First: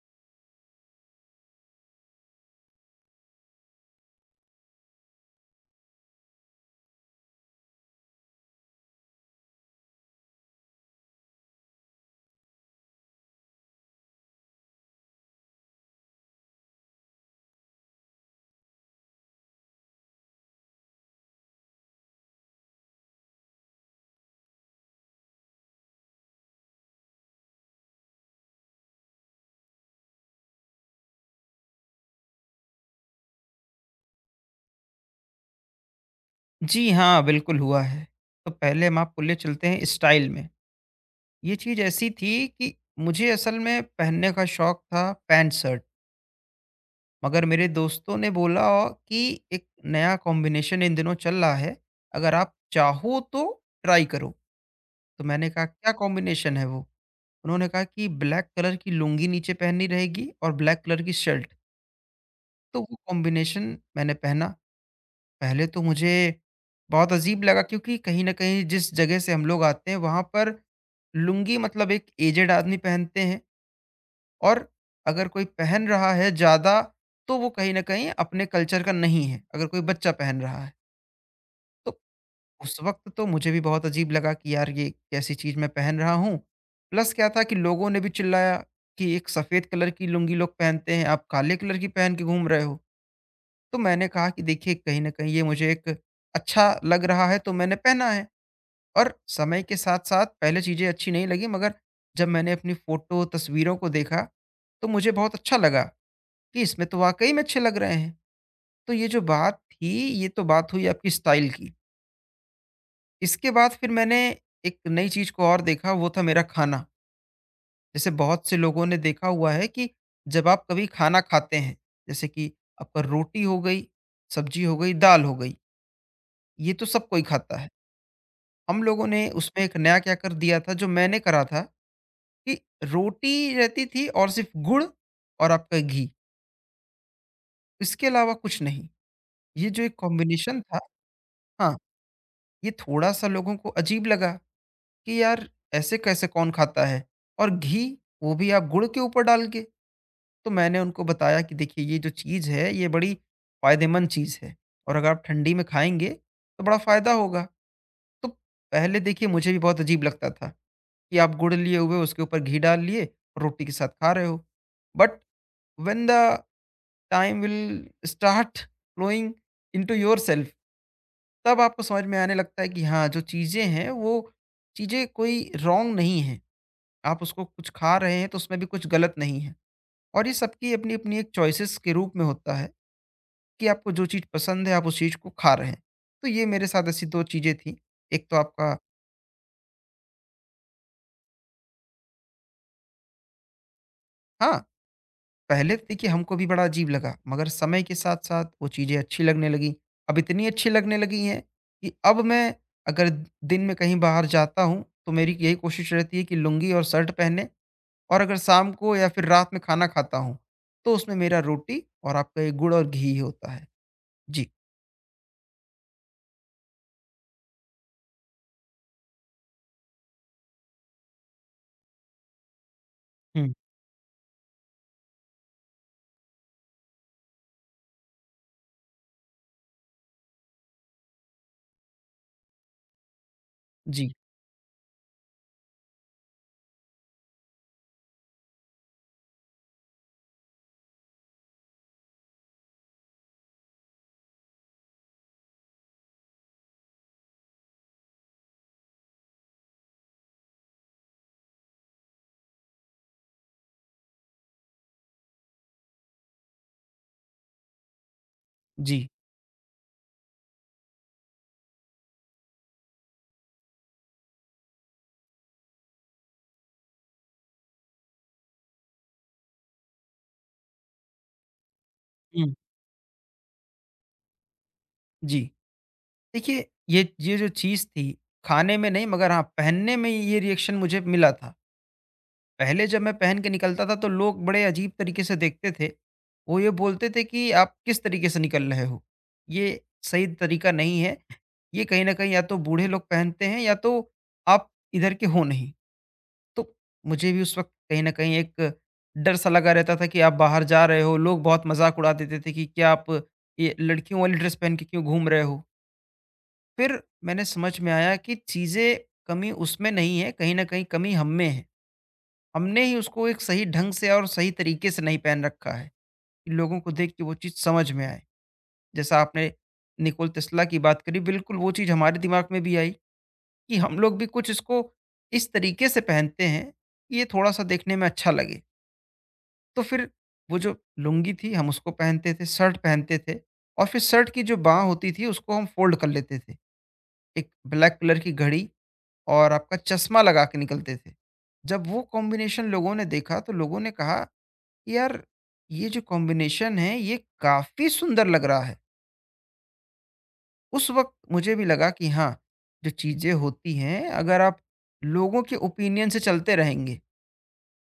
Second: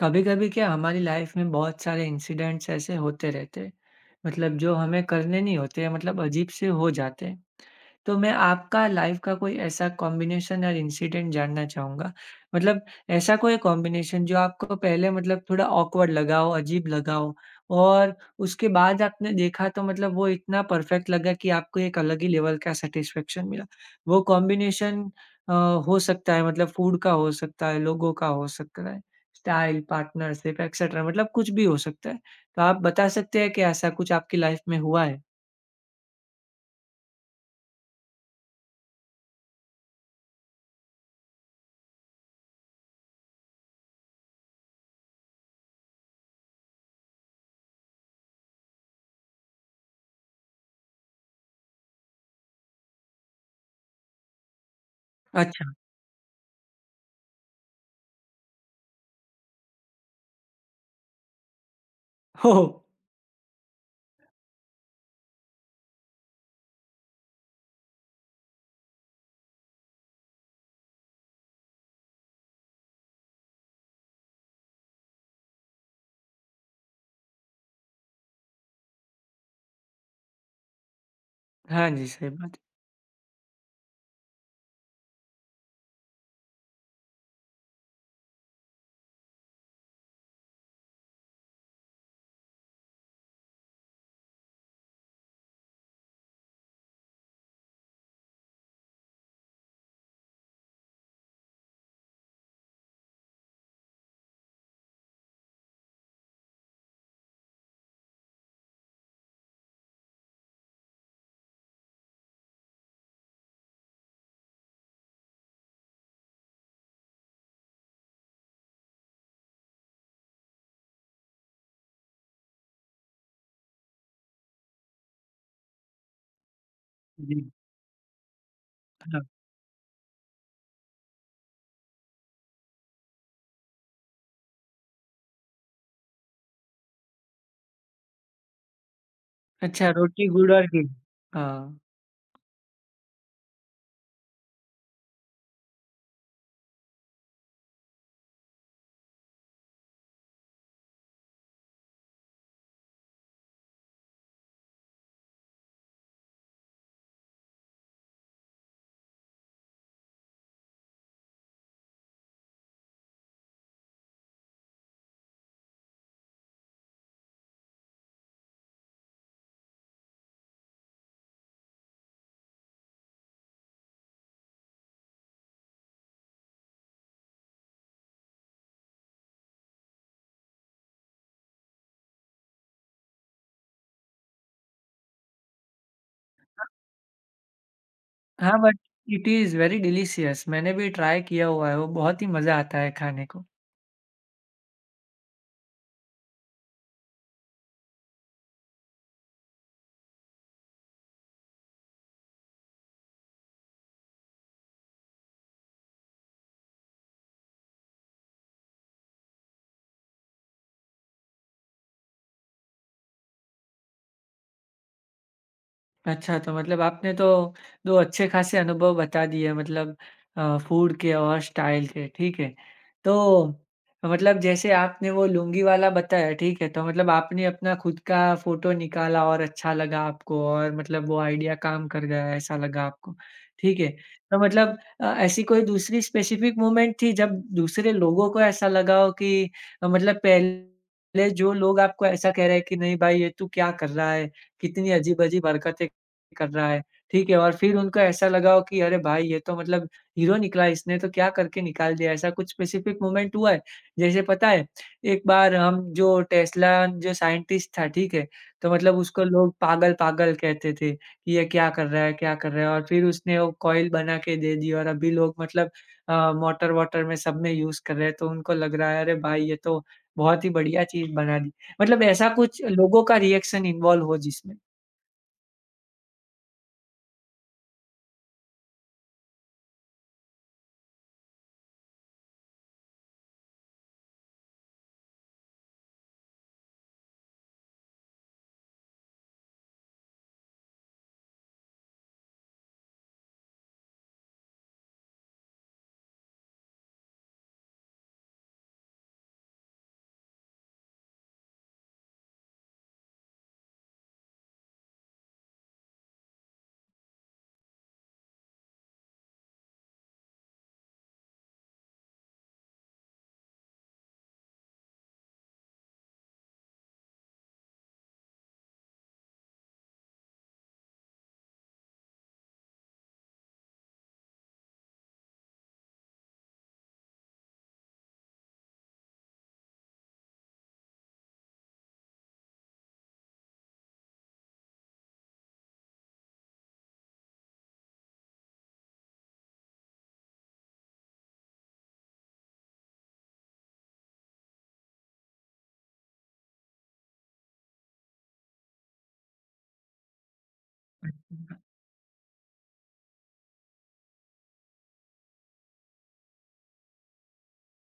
कभी-कभी क्या हमारी लाइफ में बहुत सारे इंसिडेंट्स ऐसे होते रहते हैं, मतलब जो हमें करने नहीं होते हैं, मतलब अजीब से हो जाते हैं। तो मैं आपका लाइफ का कोई ऐसा कॉम्बिनेशन और इंसिडेंट जानना चाहूँगा। मतलब ऐसा कोई कॉम्बिनेशन जो आपको पहले मतलब थोड़ा ऑकवर्ड लगा हो, अजीब लगा हो और उसके बाद आपने देखा तो मतलब वो इतना परफेक्ट लगा कि आपको एक अलग ही लेवल का सैटिस्फैक्शन मिला। वो कॉम्बिनेशन अ, हो सकता है मतलब फूड का हो सकता है, लोगों का हो सकता है। स्टाइल, पार्टनरशिप एक्सेट्रा मतलब कुछ भी हो सकता है। तो आप बता सकते हैं कि ऐसा कुछ आपकी लाइफ़ में हुआ है? जी हाँ, बिल्कुल हुआ है। तो पहले हम आप बोले चलते हैं स्टाइल में। ये चीज़ ऐसी थी कि मुझे असल में पहनने का शौक था पैंट-शर्ट, मगर मेरे दोस्तों ने बोला कि एक नया कॉम्बिनेशन इन दिनों चल रहा है, अगर आप चाहो तो ट्राई करो। तो मैंने कहा अच्छा। क्या कॉम्बिनेशन है वो? उन्होंने कहा कि ब्लैक कलर की लुंगी नीचे पहननी रहेगी और ब्लैक कलर की शर्ट। हो, तो वो कॉम्बिनेशन मैंने पहना। पहले तो मुझे बहुत अजीब लगा, क्योंकि कहीं न कहीं जिस जगह से हम लोग आते हैं वहाँ पर लुंगी मतलब एक एजेड आदमी पहनते हैं, और अगर कोई पहन रहा है ज़्यादा तो वो कहीं न कहीं अपने कल्चर का नहीं है, अगर कोई बच्चा पहन रहा है। हाँ तो जी, सही बात है। उस वक़्त तो मुझे भी बहुत अजीब लगा कि यार ये कैसी चीज़ मैं पहन रहा हूँ। प्लस क्या था कि लोगों ने भी चिल्लाया कि एक सफ़ेद कलर की लुंगी लोग पहनते हैं, आप काले कलर की पहन के घूम रहे हो। तो मैंने कहा कि देखिए, कहीं न कहीं ये मुझे एक अच्छा लग रहा है तो मैंने पहना है। और समय के साथ-साथ पहले चीज़ें अच्छी नहीं लगी, मगर जब मैंने अपनी फ़ोटो, तस्वीरों को देखा, तो मुझे बहुत अच्छा लगा कि इसमें तो वाक़ई में अच्छे लग रहे हैं। तो ये जो बात थी, ये तो बात हुई आपकी स्टाइल की। इसके बाद फिर मैंने एक नई चीज़ को और देखा, वो था मेरा खाना। जैसे बहुत से लोगों ने देखा हुआ है कि जब आप कभी खाना खाते हैं, जैसे कि आपका रोटी हो गई, सब्ज़ी हो गई, दाल हो गई। ये तो सब कोई जी, खाता है। हम लोगों हाँ। ने उसमें एक नया क्या कर दिया था जो मैंने करा था कि रोटी रहती थी और सिर्फ़ गुड़ और आपका घी, इसके अलावा कुछ नहीं। ये जो अच्छा, एक रोटी, गुड़ कॉम्बिनेशन और था, घी। हाँ, हाँ। ये थोड़ा-सा लोगों को अजीब लगा कि यार ऐसे कैसे कौन खाता है? और घी, वो भी आप गुड़ के ऊपर डाल के। तो मैंने उनको बताया कि देखिए, ये जो चीज़ है ये बड़ी फ़ायदेमंद चीज़ है, और अगर आप ठंडी में खाएँगे तो बड़ा फ़ायदा होगा। तो पहले देखिए, मुझे भी बहुत अजीब लगता था, कि आप गुड़ लिए हुए उसके ऊपर घी डाल लिए और रोटी के साथ खा रहे हो। But when the time will start flowing into yourself, तब आपको समझ में आने लगता है कि हाँ, जो चीज़ें हैं वो चीज़ें कोई रॉन्ग नहीं है। आप उसको कुछ खा रहे हैं तो उसमें भी कुछ गलत नहीं है। और ये सबकी अपनी-अपनी एक चॉइसेस के रूप में होता है, कि आपको जो चीज़ पसंद है आप उस चीज़ को खा रहे हैं। तो ये मेरे साथ ऐसी 2 चीज़ें थी। एक तो हाँ, आपका, but it is very delicious मैंने भी ट्राई किया हुआ है, वो बहुत ही मज़ा आता है खाने को। हाँ, पहले तो देखिए हमको भी बड़ा अजीब लगा, मगर समय के साथ-साथ वो चीज़ें अच्छी लगने लगीं। अब इतनी अच्छी लगने लगी हैं कि अब मैं अगर दिन में कहीं बाहर जाता हूँ, तो मेरी यही कोशिश रहती है कि लुंगी और शर्ट पहने, और अगर शाम को या फिर रात में खाना खाता हूँ, तो उसमें मेरा रोटी और आपका ये गुड़ और घी होता है। जी। अच्छा, तो मतलब आपने तो 2 अच्छे खासे अनुभव बता दिए मतलब फूड के और स्टाइल के, ठीक है। तो हुँ। मतलब जैसे आपने वो लुंगी वाला बताया, ठीक है, तो मतलब आपने अपना खुद का फ़ोटो निकाला और अच्छा लगा आपको और मतलब वो आइडिया काम कर गया, ऐसा लगा आपको, ठीक है। जी, तो मतलब ऐसी कोई दूसरी स्पेसिफ़िक मोमेंट थी जब दूसरे लोगों को ऐसा लगा हो कि मतलब पहले जो लोग आपको ऐसा कह रहे हैं कि नहीं भाई ये तू क्या कर रहा है, कितनी अजीब-अजीब हरकतें कर रहा है, ठीक है और फिर उनको ऐसा लगा हो कि अरे भाई ये तो मतलब हीरो निकला इसने तो क्या करके निकाल दिया, ऐसा कुछ स्पेसिफिक मोमेंट हुआ है। जैसे पता है, एक बार हम जो टेस्ला जो साइंटिस्ट था, ठीक है? तो मतलब जी, उसको लोग पागल-पागल कहते थे, कि ये क्या कर रहा है क्या कर रहा है और फिर उसने वो कॉइल बना के दे दी और अभी लोग मतलब मोटर-वोटर में सब में यूज़ कर रहे हैं, तो उनको लग रहा है अरे भाई ये तो बहुत ही बढ़िया चीज़ बना दी। मतलब ऐसा हुँ। कुछ लोगों का रिएक्शन इन्वॉल्व हो जिसमें। जी। देखिए, ये जो चीज़ थी, खाने में नहीं मगर हाँ, पहनने में ये रिएक्शन मुझे मिला था। पहले जब मैं पहन के निकलता था तो लोग बड़े अजीब तरीके से देखते थे। वो ये बोलते थे कि आप किस तरीके से निकल रहे हो? ये सही तरीका नहीं है। ये कहीं न कहीं या तो बूढ़े लोग पहनते हैं, या तो आप इधर के हो नहीं। तो मुझे भी उस वक़्त कहीं न कहीं एक डर सा लगा रहता था कि आप बाहर जा रहे हो, लोग बहुत मज़ाक उड़ा देते थे कि क्या आप ये लड़कियों वाली ड्रेस पहन के क्यों घूम रहे हो? फिर मैंने समझ में आया कि चीज़ें, कमी उसमें नहीं है, कहीं न कहीं कमी हम में है। हमने ही उसको एक सही ढंग से और सही तरीके से नहीं पहन रखा है कि लोगों को देख के वो चीज़ समझ में आए। जैसा आपने निकोल टेस्ला की बात करी, बिल्कुल वो चीज़ हमारे दिमाग में भी आई कि हम लोग भी कुछ इसको इस तरीके से पहनते हैं, कि ये थोड़ा-सा देखने में अच्छा लगे। तो फिर वो जो लुंगी थी, हम उसको पहनते थे, शर्ट पहनते थे, और फिर शर्ट की जो बाँह होती थी, उसको हम फ़ोल्ड कर लेते थे। एक ब्लैक कलर की घड़ी और आपका चश्मा लगा के निकलते थे। जब वो कॉम्बिनेशन लोगों ने देखा, तो लोगों ने कहा यार, ये जो कॉम्बिनेशन है ये काफ़ी सुंदर लग रहा है। उस वक़्त मुझे भी लगा कि हाँ, जो चीज़ें होती हैं अगर आप लोगों के ओपिनियन से चलते रहेंगे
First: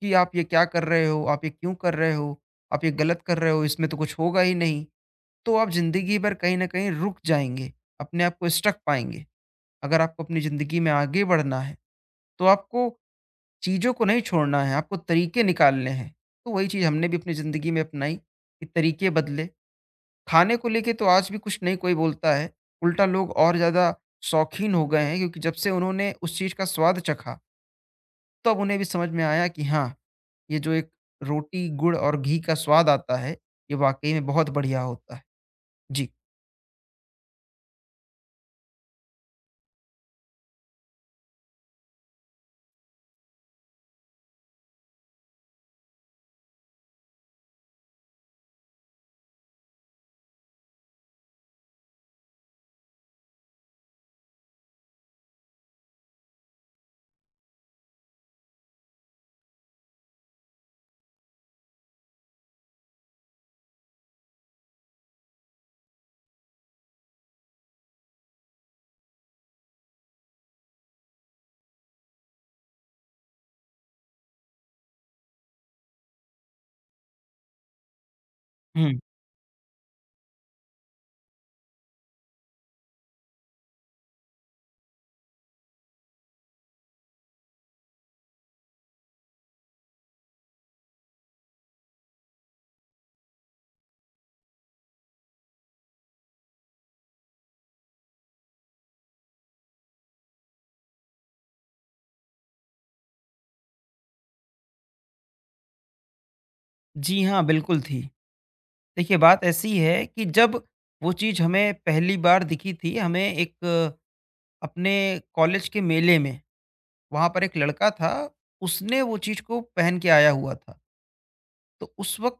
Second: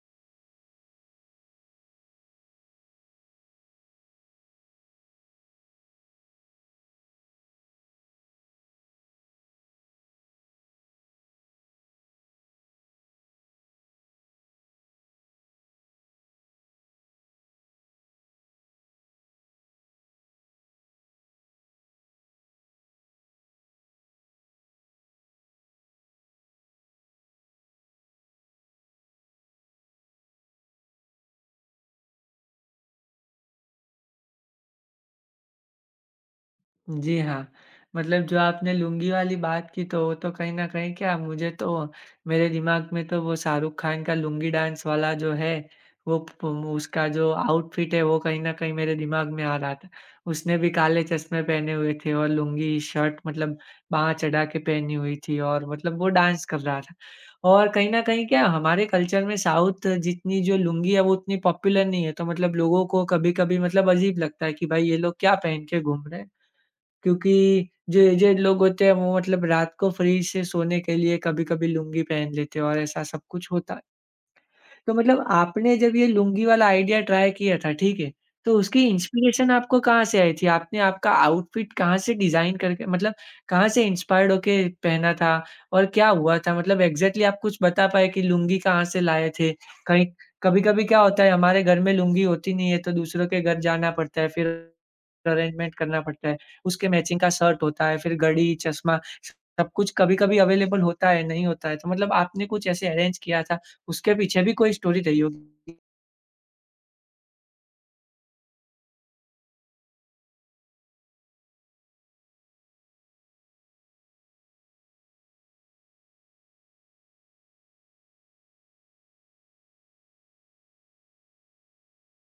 कि आप ये क्या कर रहे हो? आप ये क्यों कर रहे हो? आप ये गलत कर रहे हो, इसमें तो कुछ होगा ही नहीं। तो आप ज़िंदगी भर कहीं न कहीं रुक जाएँगे, अपने आप को स्टक पाएँगे। अगर आपको अपनी ज़िंदगी में आगे बढ़ना है, तो आपको चीज़ों को नहीं छोड़ना है, आपको तरीके निकालने हैं। तो वही चीज़ हमने भी अपनी ज़िंदगी में अपनाई कि तरीके बदले, खाने को लेके तो आज भी कुछ नहीं कोई बोलता है, उल्टा लोग और ज़्यादा शौकीन हो गए हैं, क्योंकि जब से उन्होंने उस चीज़ का स्वाद चखा, तब उन्हें भी समझ में आया कि हाँ, ये जो एक रोटी, गुड़ और घी का स्वाद आता है, ये वाक़ई में बहुत बढ़िया होता है। जी। जी हाँ, मतलब जो आपने लुंगी वाली बात की तो वो तो कहीं न कहीं क्या मुझे तो मेरे दिमाग में तो वो शाहरुख खान का लुंगी डांस वाला जो है, वो प उसका जो आउटफिट है वो कहीं न कहीं मेरे दिमाग में आ रहा था। उसने भी काले चश्मे पहने हुए थे और लुंगी शर्ट मतलब बाँह चढ़ा के पहनी हुई थी और मतलब वो डांस कर रहा था। और कहीं न कहीं क्या हमारे कल्चर में साउथ जितनी जो लुंगी है वो उतनी पॉपुलर नहीं है, तो मतलब लोगों को कभी-कभी मतलब अजीब लगता है कि भाई ये लोग क्या पहन के घूम रहे हैं। क्योंकि जो एजेड लोग होते हैं वो मतलब रात को फ्री से सोने के लिए कभी-कभी लुंगी पहन लेते हैं और ऐसा सब कुछ होता तो मतलब आपने जब ये लुंगी वाला आइडिया ट्राई किया था, ठीक है? तो उसकी हुँ। इंस्पिरेशन आपको कहाँ से आई थी? आपने आपका आउटफिट कहाँ से डिज़ाइन करके मतलब कहाँ से इंस्पायर्ड होके पहना था? और क्या हुआ था? मतलब एग्ज़ैक्टली आप कुछ बता पाएँ कि लुंगी कहाँ से लाए थे? कहीं कभी-कभी क्या होता है हमारे घर में लुंगी होती नहीं है तो दूसरों के घर जाना पड़ता है, फिर अरेंजमेंट करना पड़ता है। उसके मैचिंग का शर्ट होता है, फिर घड़ी, चश्मा सब कुछ कभी-कभी अवेलेबल होता है, नहीं होता है। तो मतलब आपने कुछ ऐसे अरेंज किया था? उसके पीछे भी कोई स्टोरी रही होगी। जी हाँ, बिल्कुल थी। देखिए बात ऐसी है कि जब वो चीज़ हमें पहली बार दिखी थी, हमें एक अपने कॉलेज के मेले में, वहाँ पर एक लड़का था, उसने वो चीज़ को पहन के आया हुआ था। तो उस वक़्त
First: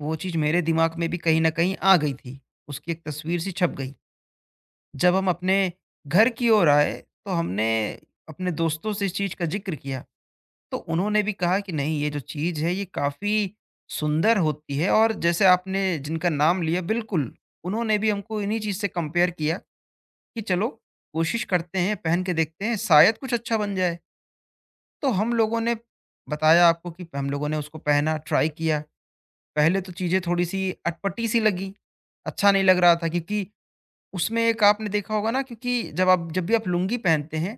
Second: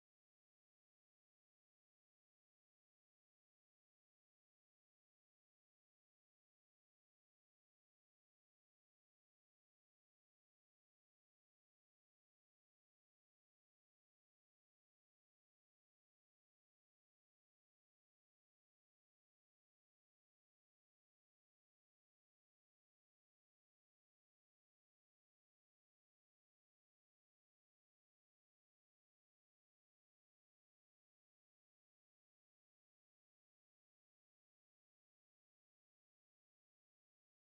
वो चीज़ मेरे दिमाग में भी कहीं न कहीं आ गई थी। उसकी एक तस्वीर सी छप गई। जब हम अपने घर की ओर आए, तो हमने अपने दोस्तों से इस चीज़ का ज़िक्र किया, तो उन्होंने भी कहा कि नहीं ये जो चीज़ है ये काफ़ी सुंदर होती है, और जैसे आपने जिनका नाम लिया बिल्कुल, उन्होंने भी हमको इन्हीं चीज़ से कंपेयर किया, कि चलो कोशिश करते हैं, पहन के देखते हैं, शायद कुछ अच्छा बन जाए। तो हम लोगों ने बताया आपको कि हम लोगों ने उसको पहना, ट्राई किया। पहले तो चीज़ें थोड़ी-सी अटपटी-सी लगी, अच्छा नहीं लग रहा था, क्योंकि उसमें एक आपने देखा होगा ना, क्योंकि जब भी आप लुंगी पहनते हैं,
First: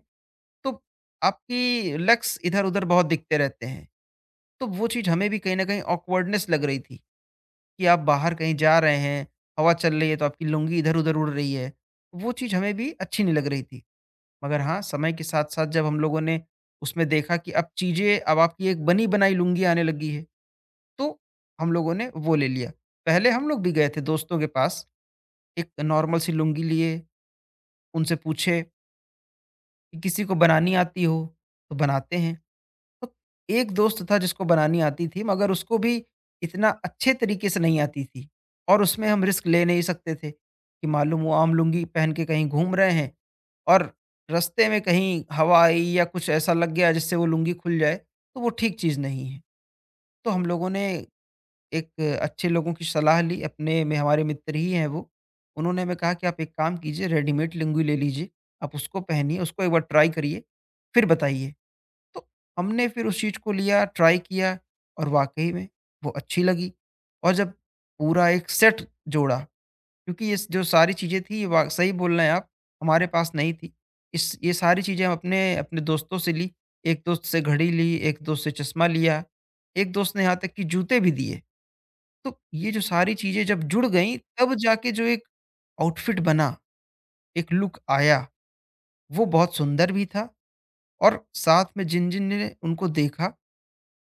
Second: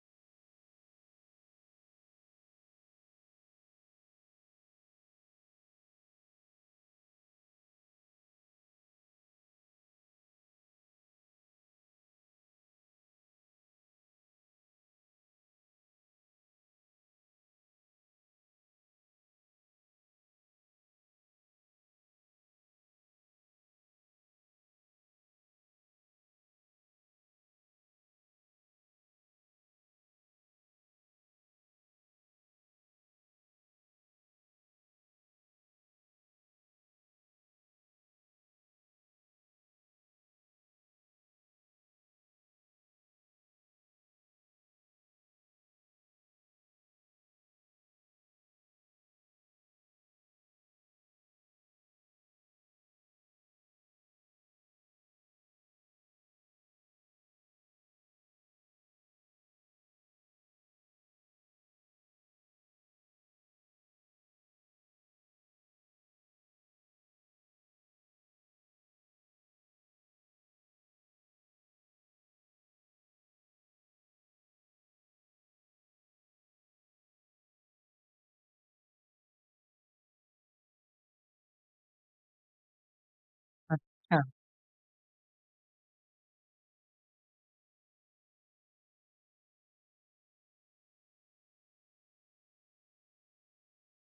तो आपकी लेग्स इधर-उधर बहुत दिखते रहते हैं। तो वो चीज़ हमें भी कहीं न कहीं ऑकवर्डनेस लग रही थी कि आप बाहर कहीं जा रहे हैं, हवा चल रही है तो आपकी लुंगी इधर-उधर उड़ रही है। वो चीज़ हमें भी अच्छी नहीं लग रही थी। मगर हाँ, समय के साथ-साथ जब हम लोगों ने उसमें देखा कि अब चीज़ें, अब आपकी एक बनी-बनाई लुंगी आने लगी है। तो हम लोगों ने वो ले लिया। पहले हम लोग भी गए थे दोस्तों के पास, एक नॉर्मल सी लुंगी लिए, उनसे पूछे कि किसी को बनानी आती हो? तो बनाते हैं। तो एक दोस्त था जिसको बनानी आती थी, मगर उसको भी इतना अच्छे तरीके से नहीं आती थी, और उसमें हम रिस्क ले नहीं सकते थे कि मालूम वो आम लुंगी पहन के कहीं घूम रहे हैं और रास्ते में कहीं हवा आई या कुछ ऐसा लग गया जिससे वो लुंगी खुल जाए, तो वो ठीक चीज़ नहीं है। तो हम लोगों ने एक अच्छे लोगों की सलाह ली, अपने में हमारे मित्र ही हैं वो। उन्होंने हमें कहा कि आप एक काम कीजिए, रेडीमेड लुंगी ले लीजिए, आप उसको पहनिए, उसको एक बार ट्राई करिए, फिर बताइए। तो हमने फिर उस चीज़ को लिया, ट्राई किया, और वाक़ई में वो अच्छी लगी। और जब पूरा एक सेट जोड़ा, क्योंकि ये जो सारी चीज़ें थी, ये वा सही बोल रहे हैं आप, हमारे पास नहीं थी। इस ये सारी चीज़ें हम अपने अपने दोस्तों से ली, एक दोस्त से घड़ी ली, एक दोस्त से चश्मा लिया, एक दोस्त ने यहाँ तक कि जूते भी दिए। तो ये जो सारी चीज़ें जब जुड़ गई, अच्छा। तब जाके जो एक आउटफिट बना, एक लुक आया, वो बहुत सुंदर भी था, और साथ में जिन-जिन ने उनको देखा,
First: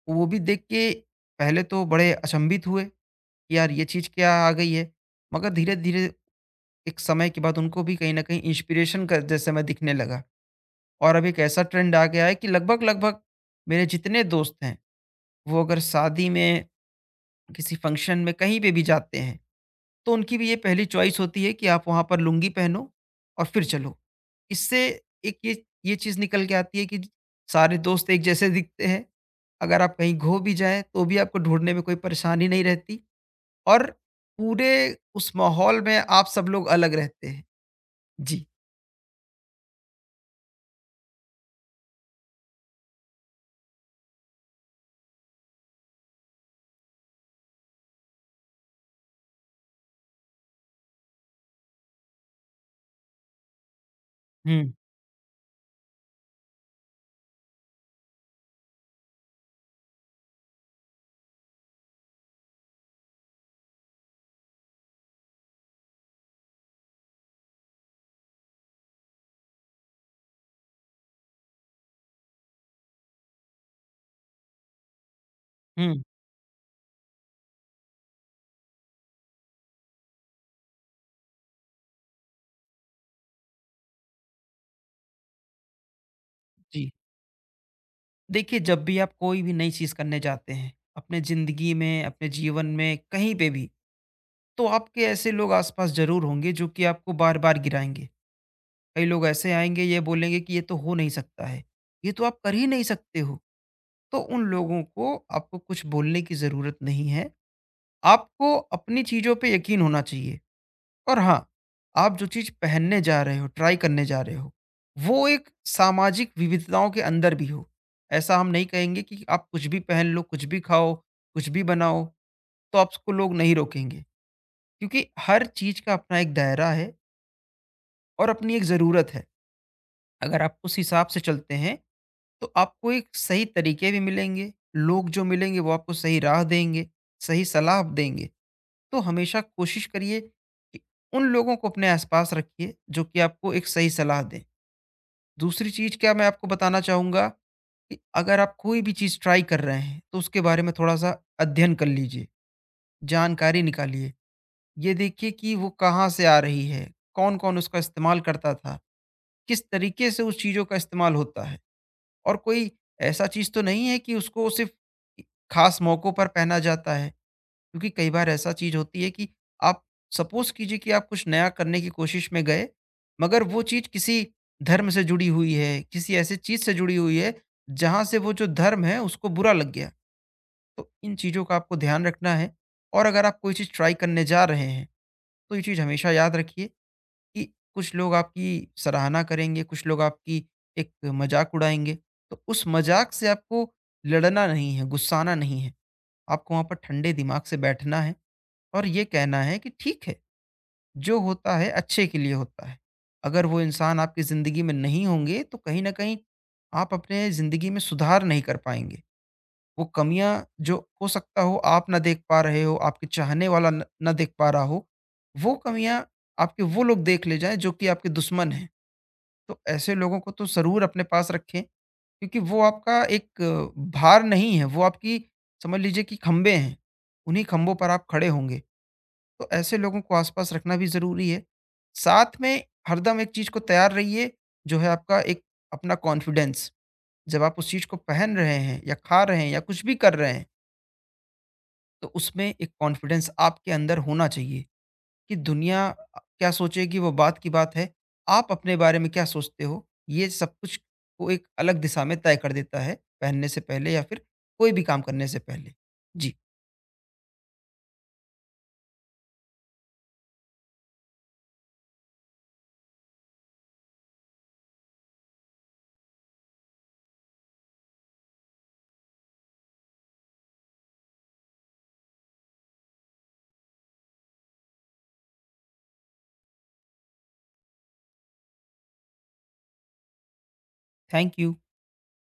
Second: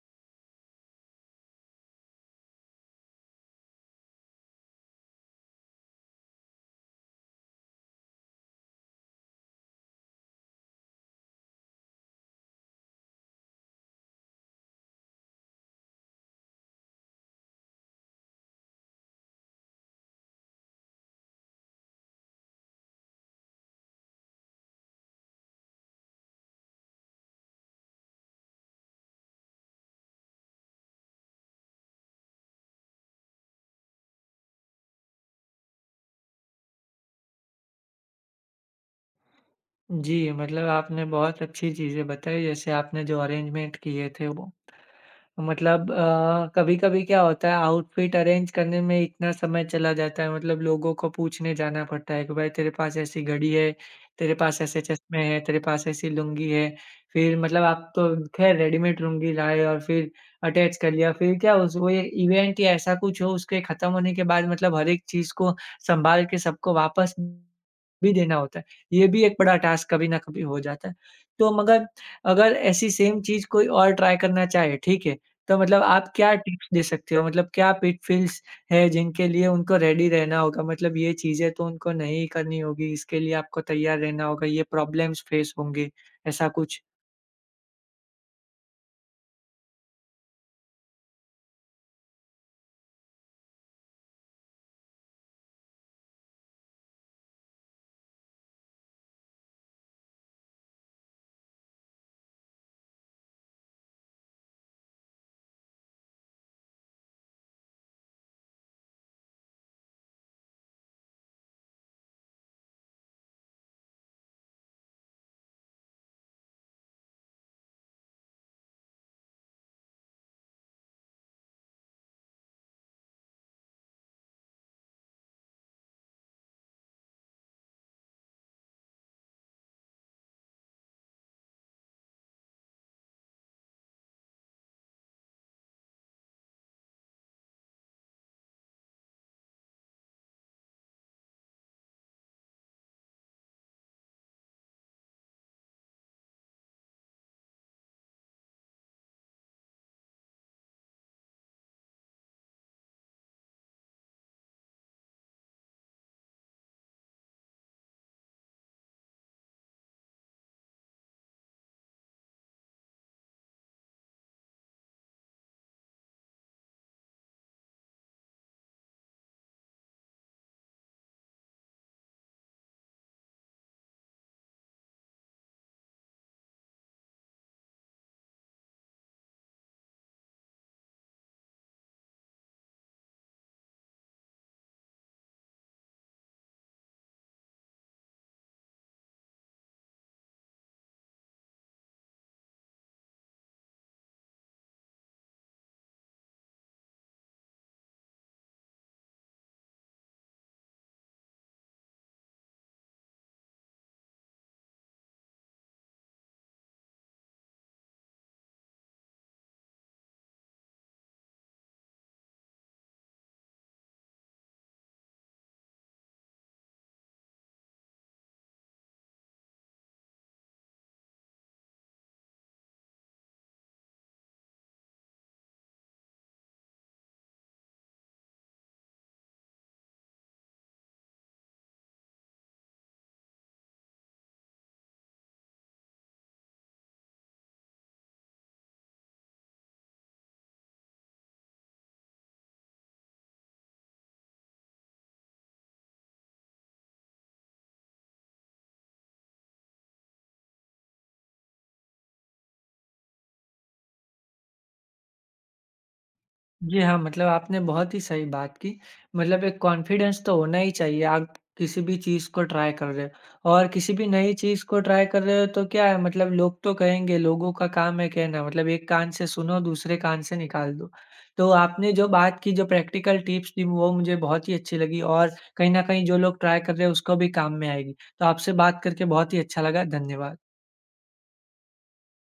वो भी देख के पहले तो बड़े अचंभित हुए कि यार ये चीज़ क्या आ गई है। मगर धीरे-धीरे एक समय के बाद उनको भी कहीं न कहीं इंस्पिरेशन का जैसे मैं दिखने लगा, और अब एक ऐसा ट्रेंड आ गया है कि लगभग-लगभग मेरे जितने दोस्त हैं, वो अगर शादी में, किसी फंक्शन में, कहीं पे भी जाते हैं, तो उनकी भी ये पहली चॉइस होती है कि आप वहाँ पर लुंगी पहनो और फिर चलो। इससे एक ये चीज़ निकल के आती है कि सारे दोस्त एक जैसे दिखते हैं। अगर आप कहीं खो भी जाएँ, तो भी आपको ढूँढने में कोई परेशानी नहीं रहती, और पूरे उस माहौल में आप सब लोग अलग रहते हैं। जी। जी, मतलब आपने बहुत अच्छी चीज़ें बताई जैसे आपने जो अरेंजमेंट किए थे वो। मतलब कभी-कभी क्या होता है आउटफिट अरेंज करने में इतना समय चला जाता है मतलब लोगों को पूछने जाना पड़ता है कि भाई तेरे पास ऐसी घड़ी है, तेरे पास हुँ, ऐसे चश्मे हैं, तेरे पास ऐसी लुंगी है। फिर मतलब आप तो ख़ैर रेडीमेड लुंगी लाए और फिर अटैच कर लिया। फिर क्या उस वो ये इवेंट या ऐसा कुछ हो उसके ख़त्म होने के बाद मतलब हर एक चीज़ को सँभाल के सबको वापस भी देना होता है। ये भी एक बड़ा टास्क कभी न कभी हो जाता है। तो मगर अगर ऐसी सेम चीज़ कोई और ट्राई करना चाहे, ठीक है। तो मतलब हुँ। आप क्या टिप्स दे सकते हो? मतलब क्या पिटफॉल्स है जिनके लिए उनको रेडी रहना होगा? मतलब ये चीज़ें तो उनको नहीं करनी होगी, इसके लिए आपको तैयार रहना होगा, ये प्रॉब्लम्स फेस होंगे, ऐसा कुछ? जी। देखिए जब भी आप कोई भी नई चीज़ करने जाते हैं, अपने ज़िंदगी में, अपने जीवन में, कहीं पे भी, तो आपके ऐसे लोग आस-पास ज़रूर होंगे जो कि आपको बार-बार गिराएँगे। कई लोग ऐसे आएँगे ये बोलेंगे कि ये तो हो नहीं सकता है, ये तो आप कर ही नहीं सकते हो। तो उन लोगों को आपको कुछ बोलने की ज़रूरत नहीं है, आपको अपनी चीज़ों पे यकीन होना चाहिए। और हाँ, आप जो चीज़ पहनने जा रहे हो, ट्राई करने जा रहे हो, वो एक सामाजिक विविधताओं के अंदर भी हो। ऐसा हम नहीं कहेंगे कि आप कुछ भी पहन लो, कुछ भी खाओ, कुछ भी बनाओ, तो आपको लोग नहीं रोकेंगे। क्योंकि हर चीज़ का अपना एक दायरा है और अपनी एक ज़रूरत है। अगर आप उस हिसाब से चलते हैं तो आपको एक सही तरीके भी मिलेंगे, लोग जो मिलेंगे वो आपको सही राह देंगे, सही सलाह देंगे। तो हमेशा कोशिश करिए कि उन लोगों को अपने आसपास रखिए जो कि आपको एक सही सलाह दें। दूसरी चीज़ क्या मैं आपको बताना चाहूँगा कि अगर आप कोई भी चीज़ ट्राई कर रहे हैं तो उसके बारे में थोड़ा-सा अध्ययन कर लीजिए, जानकारी निकालिए। ये देखिए कि वो कहाँ से आ रही है, कौन-कौन उसका इस्तेमाल करता था, किस तरीके से उस चीज़ों का इस्तेमाल होता है। और कोई ऐसा चीज़ तो नहीं है कि उसको सिर्फ खास मौकों पर पहना जाता है क्योंकि कई बार ऐसा चीज़ होती है कि आप सपोज़ कीजिए कि आप कुछ नया करने की कोशिश में गए, मगर वो चीज़ किसी धर्म से जुड़ी हुई है, किसी ऐसी चीज़ से जुड़ी हुई है, जहाँ से वो जो धर्म है उसको बुरा लग गया। तो इन चीज़ों का आपको ध्यान रखना है और अगर आप कोई चीज़ ट्राई करने जा रहे हैं, तो ये चीज़ हमेशा याद रखिए कि कुछ लोग आपकी सराहना करेंगे, कुछ लोग आपकी एक मज़ाक उड़ाएँगे। तो उस मज़ाक से आपको लड़ना नहीं है, गुस्साना नहीं है। आपको वहाँ पर ठंडे दिमाग से बैठना है और ये कहना है कि ठीक है, जो होता है अच्छे के लिए होता है। अगर वो इंसान आपकी ज़िंदगी में नहीं होंगे तो कहीं न कहीं आप अपने ज़िंदगी में सुधार नहीं कर पाएँगे। वो कमियाँ जो हो सकता हो आप ना देख पा रहे हो, आपके चाहने वाला न ना देख पा रहा हो, वो कमियाँ आपके वो लोग देख ले जाएँ जो कि आपके दुश्मन हैं। तो ऐसे लोगों को तो ज़रूर अपने पास रखें क्योंकि वो आपका एक भार नहीं है, वो आपकी समझ लीजिए कि खंभे हैं, उन्हीं खंभों पर आप खड़े होंगे। तो ऐसे लोगों को आस-पास रखना भी ज़रूरी है। साथ में हरदम एक चीज़ को तैयार रहिए जो है आपका एक अपना कॉन्फिडेंस। जब आप उस चीज़ को पहन रहे हैं या खा रहे हैं या कुछ भी कर रहे हैं, तो उसमें एक कॉन्फिडेंस आपके अंदर होना चाहिए। कि दुनिया क्या सोचेगी वो बात की बात है। आप अपने बारे में क्या सोचते हो? ये सब कुछ को एक अलग दिशा में तय कर देता है, पहनने से पहले या फिर कोई भी काम करने से पहले। जी, जी हाँ, मतलब आपने बहुत ही सही बात की। मतलब एक कॉन्फिडेंस तो होना ही चाहिए, आप किसी भी चीज़ को ट्राई कर रहे हो और किसी भी नई चीज़ को ट्राई कर रहे हो तो क्या है मतलब लोग तो कहेंगे, लोगों का काम है कहना मतलब एक कान से सुनो, दूसरे कान से निकाल दो। तो आपने जो बात की, जो प्रैक्टिकल टिप्स दी वो मुझे बहुत ही अच्छी लगी और कहीं न कहीं जो लोग ट्राई कर रहे हैं उसको भी काम में आएगी। तो आपसे बात करके बहुत ही अच्छा लगा, धन्यवाद। Thank you.